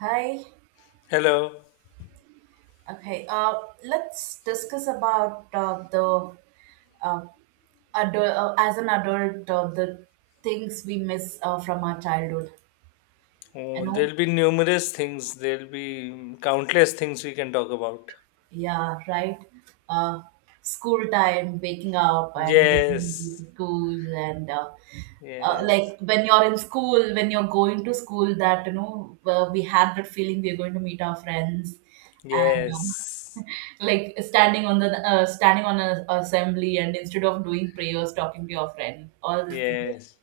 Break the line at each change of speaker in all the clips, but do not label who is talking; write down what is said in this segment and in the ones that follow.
Hi.
Hello.
Okay. Let's discuss about uh, as an adult, the things we miss from our childhood. You
Oh,
know,
there'll be numerous things. There'll be countless things we can talk about.
yeah, right. Uh, School time, waking up and going
Yes.
to school, and
Yes.
like when you're in school, when you're going to school, that we had that feeling we're going to meet our friends, and
Yes.
like standing on the standing on a assembly, and instead of doing prayers, talking to your friend, all these things.
Yes.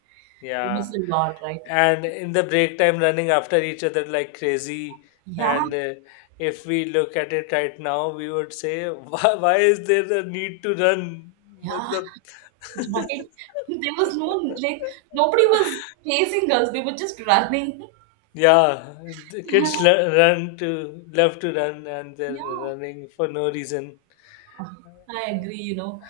We miss
Yeah.
a lot, right?
And in the break time, running after each other like crazy.
Yeah,
And if we look at it right now, we would say, why is there a need to run?
yeah,
मतलब
right. There was no like nobody was chasing us. We were just running.
Yeah, the
Yeah,
kids le- run to love to run, and they're
yeah,
running for no reason.
I agree, you know.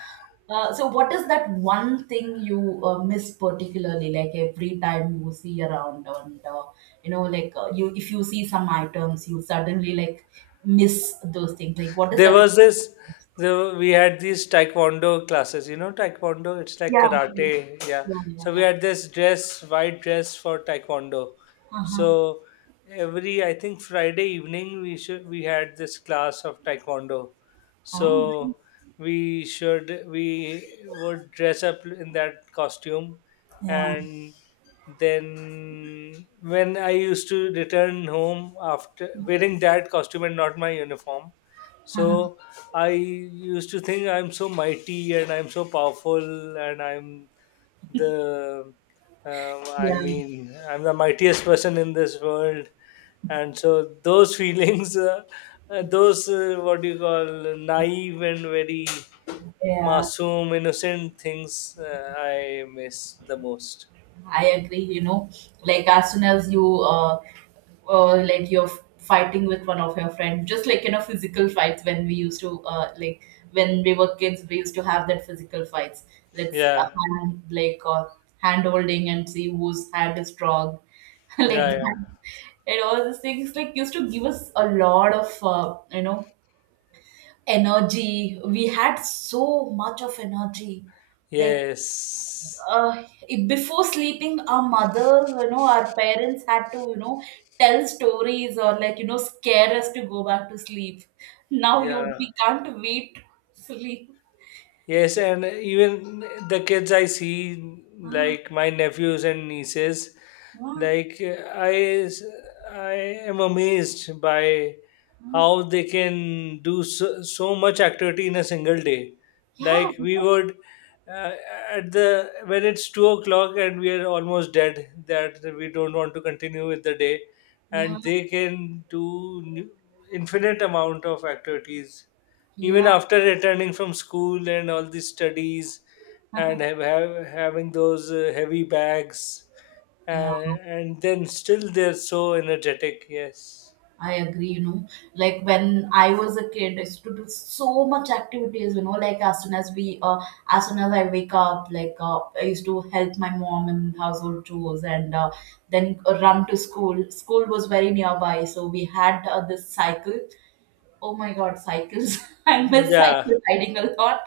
So what is that one thing you miss particularly, like every time you see around and you know, like you if you see some items, you suddenly like miss those things. Like what is
There
that?
was we had these taekwondo classes. Taekwondo, it's like
Yeah,
karate. Yeah.
yeah, yeah,
So we
yeah.
had this dress white dress for taekwondo.
Uh-huh.
So every, I think, Friday evening, we had this class of taekwondo.
Oh, nice.
So we would dress up in that costume.
Yeah.
And then when I used to return home after wearing that costume and not my uniform,
Uh-huh.
so I used to think I'm so mighty and I'm so powerful, and I'm the, I
Yeah,
mean, I'm the mightiest person in this world. And so those feelings, those what do you call naive and very
yeah.
masoom, innocent things, I miss the most.
I agree, like as soon as you like you're fighting with one of your friends, just like physical fights when we used to when we were kids, we used to have that physical fights. Let's
Yeah,
hand like uh, hand holding and see whose hand is strong, like
yeah, yeah.
that. And all these things like used to give us a lot of energy. We had so much of energy, like
Yes.
before sleeping our mothers, our parents had to, tell stories or like, scare us to go back to sleep. Now you
Yeah.
we can't wait to sleep.
Yes, and even the kids I see,
Ah,
like my nephews and nieces,
ah,
like I am amazed by
ah.
how they can do so, so much activity in a single day.
Yeah,
Like we
what?
would uh, at the when it's 2 o'clock and we are almost dead, that we don't want to continue with the day,
Yeah,
and they can do infinite amount of activities even
yeah,
after returning from school and all these studies, and have having those heavy bags,
yeah.
and, and then still they're so energetic. Yes.
I agree, Like when I was a kid, I used to do so much activities, you know, like as soon as I wake up, like I used to help my mom in household chores and then run to school. School was very nearby, so we had this cycle. Oh my god, cycles. I miss
Yeah,
cycle riding a lot.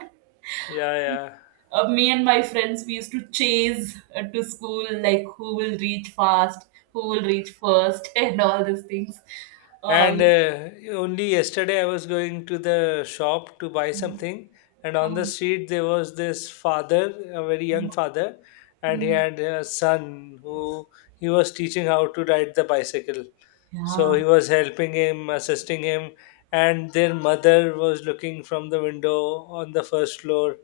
yeah, yeah.
Me and my friends, we used to chase to school, like who will reach fast, who will reach first, and all these things.
And
Um,
only yesterday I was going to the shop to buy something, and on the
Um,
street there was this father, a very young father, and he
mm.
had a son who he was teaching how to ride the bicycle. So
Yeah,
he was helping him, assisting him, and their mother was looking from the window on the first floor.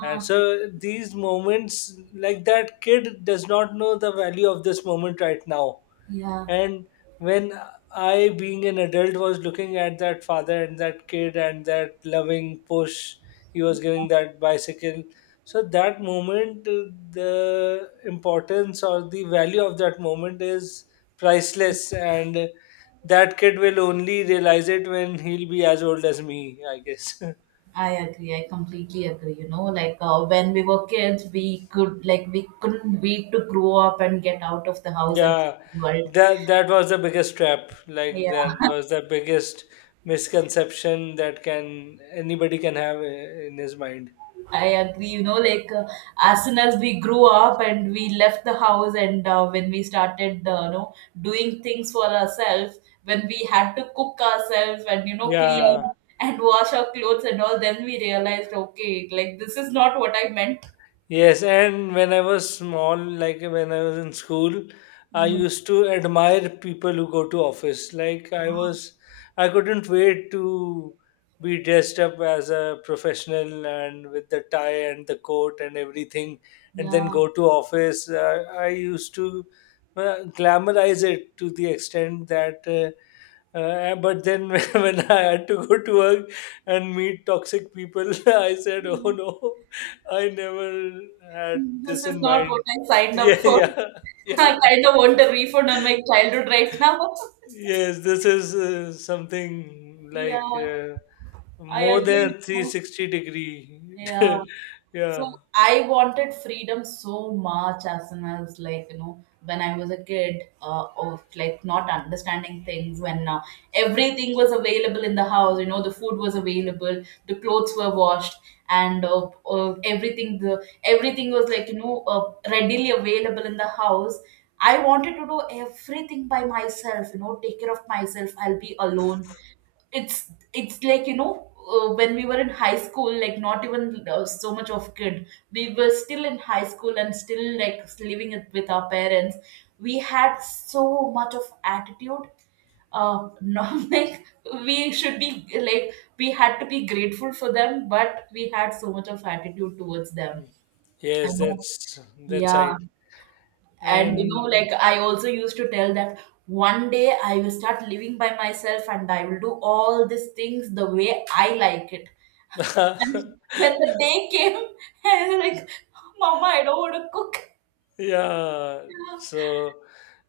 And so these moments, like that kid does not know the value of this moment right now.
yeah.
And when I, being an adult, was looking at that father and that kid and that loving push he was giving that bicycle, so that moment, the importance or the value of that moment is priceless. And that kid will only realize it when he'll be as old as me, I guess.
I agree. I completely agree. Like when we were kids, we couldn't wait to grow up and get out of the house and see
Yeah,
the world.
that was the biggest trap. Like
Yeah,
that was the biggest misconception that can anybody can have in his mind.
I agree. Like as soon as we grew up and we left the house, and when we started, doing things for ourselves, when we had to cook ourselves and, clean
Yeah.
and wash our clothes and all, then we realized, okay, like this is not what I meant.
Yes, and when I was small, like when I was in school, I
Yeah.
used to admire people who go to office. Like I couldn't wait to be dressed up as a professional and with the tie and the coat and everything, and then
Yeah.
go to office. I used to glamorize it to the extent that. But then when I had to go to work and meet toxic people, I said, "Oh no, I never had
This
this
is
in
not what
mind."
I signed up
Yeah,
for.
yeah, yeah.
I kind of want a refund on my childhood right now.
Yes, this is something
Yeah,
like
I
more
agree. With
than
know.
360 degree.
Yeah. So
Yeah.
I wanted freedom so much as soon as like, when I was a kid, of like not understanding things, when everything was available in the house. The food was available, the clothes were washed, and everything was like, readily available in the house. I wanted to do everything by myself, take care of myself, I'll be alone. It's like when we were in high school, like not even so much of kid, we were still in high school and still like living it with our parents. We had so much of attitude, not like we should be like we had to be grateful for them, but we had so much of attitude towards them. I
Yes,
know,
that's
yeah.
right.
And
And
like I also used to tell that one day I will start living by myself and I will do all these things the way I like it. And when the day came, I was like, "Mama, I don't want to cook."
yeah,
Yeah.
so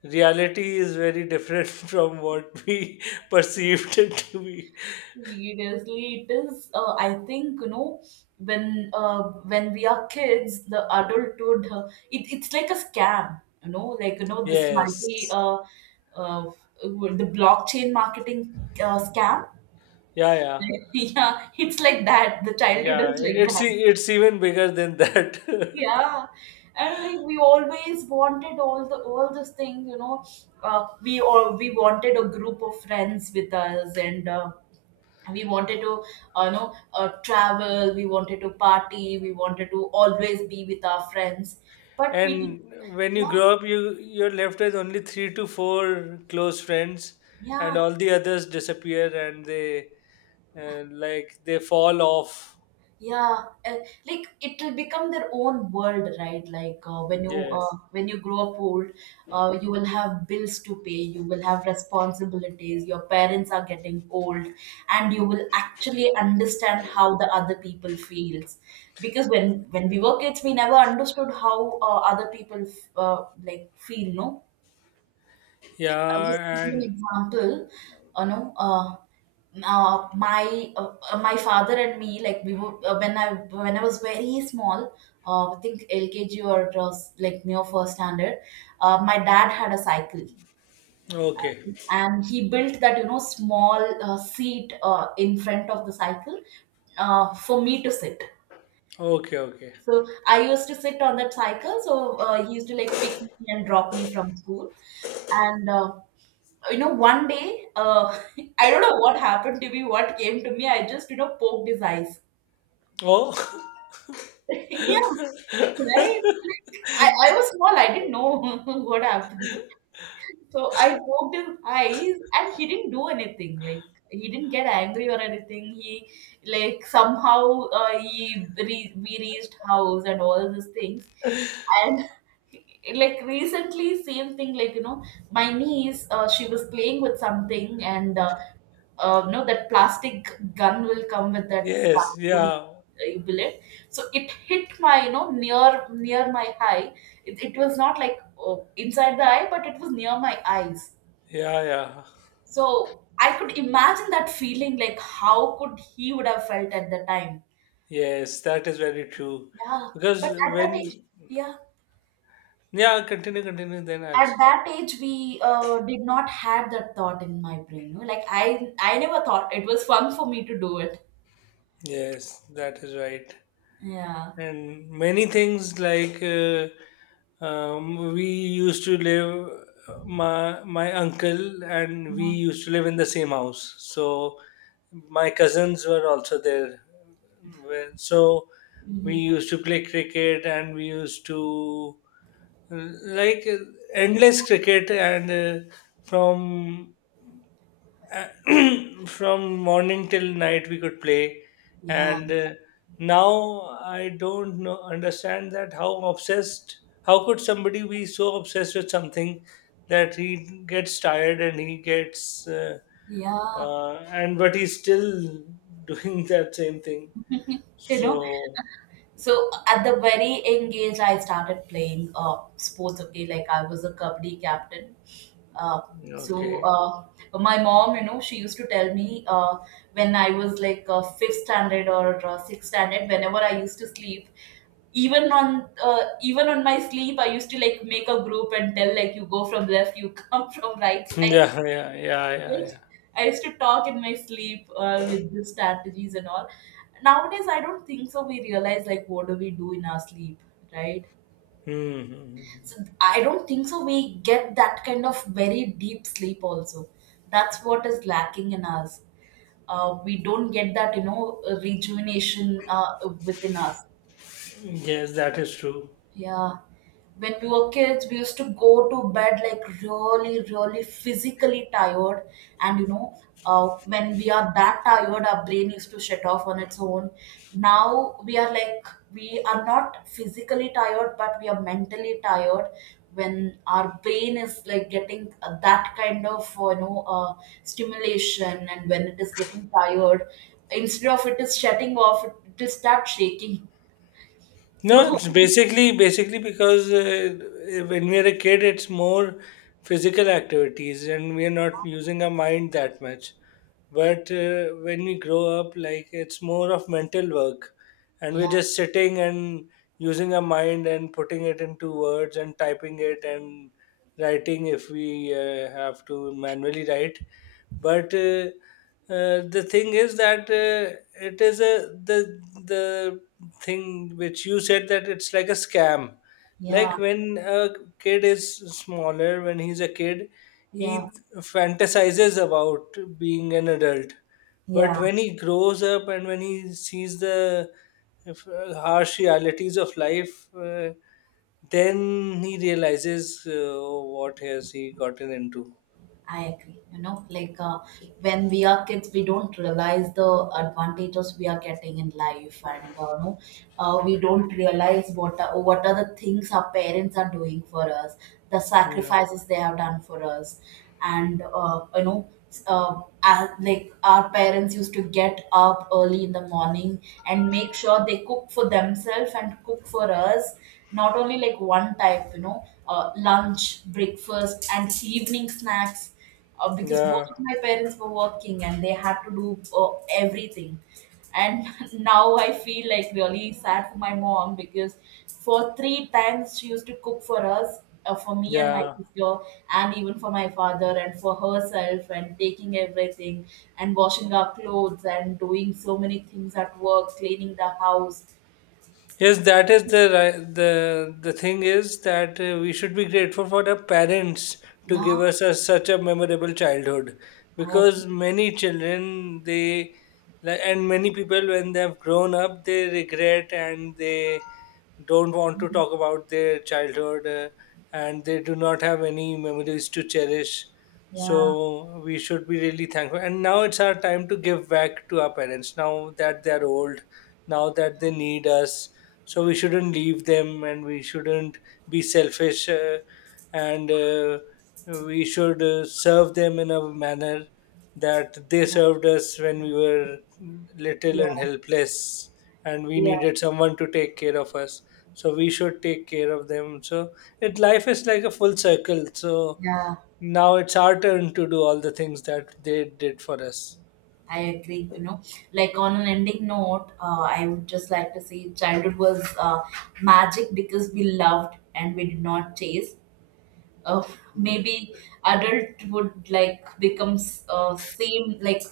reality is very different from what we perceived it to be.
Seriously, it is. I think when uh, when we are kids, the adulthood, it's like a scam. You know, like you know this multi
Yes.
uh, the blockchain marketing scam.
Yeah, yeah.
Yeah, it's like that. The childhood
Yeah,
is like
it's
that.
it's even bigger than that.
Yeah, and like we always wanted all those things, you know. We wanted a group of friends with us, and we wanted to, uh, you know, travel. We wanted to party. We wanted to always be with our friends, but we did.
And when you
Yeah,
grow up, you're left with only three to four close friends, and
yeah.
all the others disappear, and they like they fall off.
Yeah, and like it will become their own world, right? Like
Yes.
when you grow up old, you will have bills to pay, you will have responsibilities, your parents are getting old, and you will actually understand how the other people feels, because when we were kids, we never understood how like feel, no. I'll just give
Yeah,
you an
and
example. You know, uh, my father and me, like we were when I was very small, I think LKG or it was like near first standard. My dad had a cycle,
okay,
and he built that, small seat in front of the cycle for me to sit.
okay, okay.
So I used to sit on that cycle. So he used to like pick me and drop me from school, and one day, I don't know what happened to me, what came to me, I just, poked his eyes.
Oh,
Yeah, right. Like, I was small, I didn't know what happened. So I poked his eyes and he didn't do anything. Like he didn't get angry or anything. He like Somehow, we reached house and all these things. And like recently, same thing. My niece, she was playing with something and, no, that plastic gun will come with that
yes,
vacuum,
yeah,
bullet. So it hit near my eye, it was not like inside the eye, but it was near my eyes.
yeah, yeah.
So I could imagine that feeling, like how could he would have felt at the time.
Yes, that is very true.
Yeah, but
Because when,
yeah,
yeah, continue, continue. Then I'll.
at that age, we did not have that thought in my brain. Like I never thought it was fun for me to do it.
Yes, that is right.
Yeah.
And many things, like, we used to live my uncle and we
Yeah.
used to live in the same house, so my cousins were also there. Well, so we
Mhm.
used to play cricket, and we used to uh, like endless cricket, and from uh, from morning till night we could play.
Yeah.
And now I don't know understand that how could somebody be so obsessed with something that he gets tired and he gets,
Yeah.
uh, and but he's still doing that same thing.
You know,
So
so at the very young age, I started playing sports. Okay, like I was a kabaddi captain. Uh, so
okay.
uh, my mom, you know, she used to tell me when I was like fifth standard or sixth standard, whenever I used to sleep, even on my sleep, I used to like make a group and tell like, "You go from left, you come from right side."
Yeah, yeah, yeah, yeah, yeah.
Like, I used to talk in my sleep with the strategies and all. Nowadays, I don't think so. We realize like what do we do in our sleep, right?
Hmm, hmm, hmm.
So I don't think so. We get that kind of very deep sleep also. That's what is lacking in us. We don't get that, you know, rejuvenation within us.
Hmm. Yes, that is true.
Yeah. When we were kids, we used to go to bed like really, really physically tired. And when we are that tired, our brain used to shut off on its own. Now we are like, we are not physically tired, but we are mentally tired, when our brain is like getting that kind of, stimulation. And when it is getting tired, instead of it is shutting off, it will start shaking.
No,
So,
it's basically because when we are a kid, it's more physical activities, and we are not using our mind that much. But when we grow up, like it's more of mental work, and
yeah,
we're just sitting and using our mind and putting it into words and typing it and writing if we have to manually write. But the thing is that it is a the the thing which you said that it's like a scam.
yeah.
Like when a kid is smaller, when he's a kid,
Yeah,
he fantasizes about being an adult. But
yeah,
when he grows up and when he sees the harsh realities of life, then he realizes what has he gotten into.
I agree. Like when we are kids, we don't realize the advantages we are getting in life, and no, we don't realize what are the things our parents are doing for us, the
Yeah.
sacrifices they have done for us, and like our parents used to get up early in the morning and make sure they cook for themselves and cook for us, not only like one type, lunch, breakfast and evening snacks, because both
Yeah,
of my parents were working and they had to do everything. And now I feel like really sad for my mom, because for three times she used to cook for us, for me and my
yeah.
sister and even for my father and for herself, and taking everything and washing our clothes and doing so many things at work, cleaning the house.
Yes, that is the thing is that we should be grateful for the parents to give
Yeah,
us such a memorable childhood,
I agree.
because many children they like, and many people when they have grown up they regret and they don't want to talk about their childhood, and they do not have any memories to cherish.
Yeah,
So we should be really thankful. And now it's our time to give back to our parents now that they are old, now that they need us. So we shouldn't leave them and we shouldn't be selfish, and we should serve them in a manner that they
yeah,
served us when we were little
yeah,
and helpless and we
yeah,
needed someone to take care of us, so we should take care of them. So it life is like a full circle. So
yeah.
now it's our turn to do all the things that they did for us.
I agree. Like on an ending note, I would just like to say childhood was magic because we loved and we did not chase. Uh,
Yeah.
Maybe adult would like becomes same like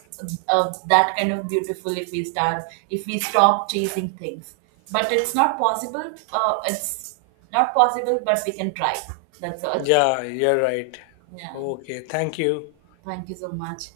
that kind of beautiful if we stop chasing things. But it's not possible. It's not possible, but we can try. That's all.
Yeah, you're right.
Yeah.
Okay, thank you.
Thank you so much.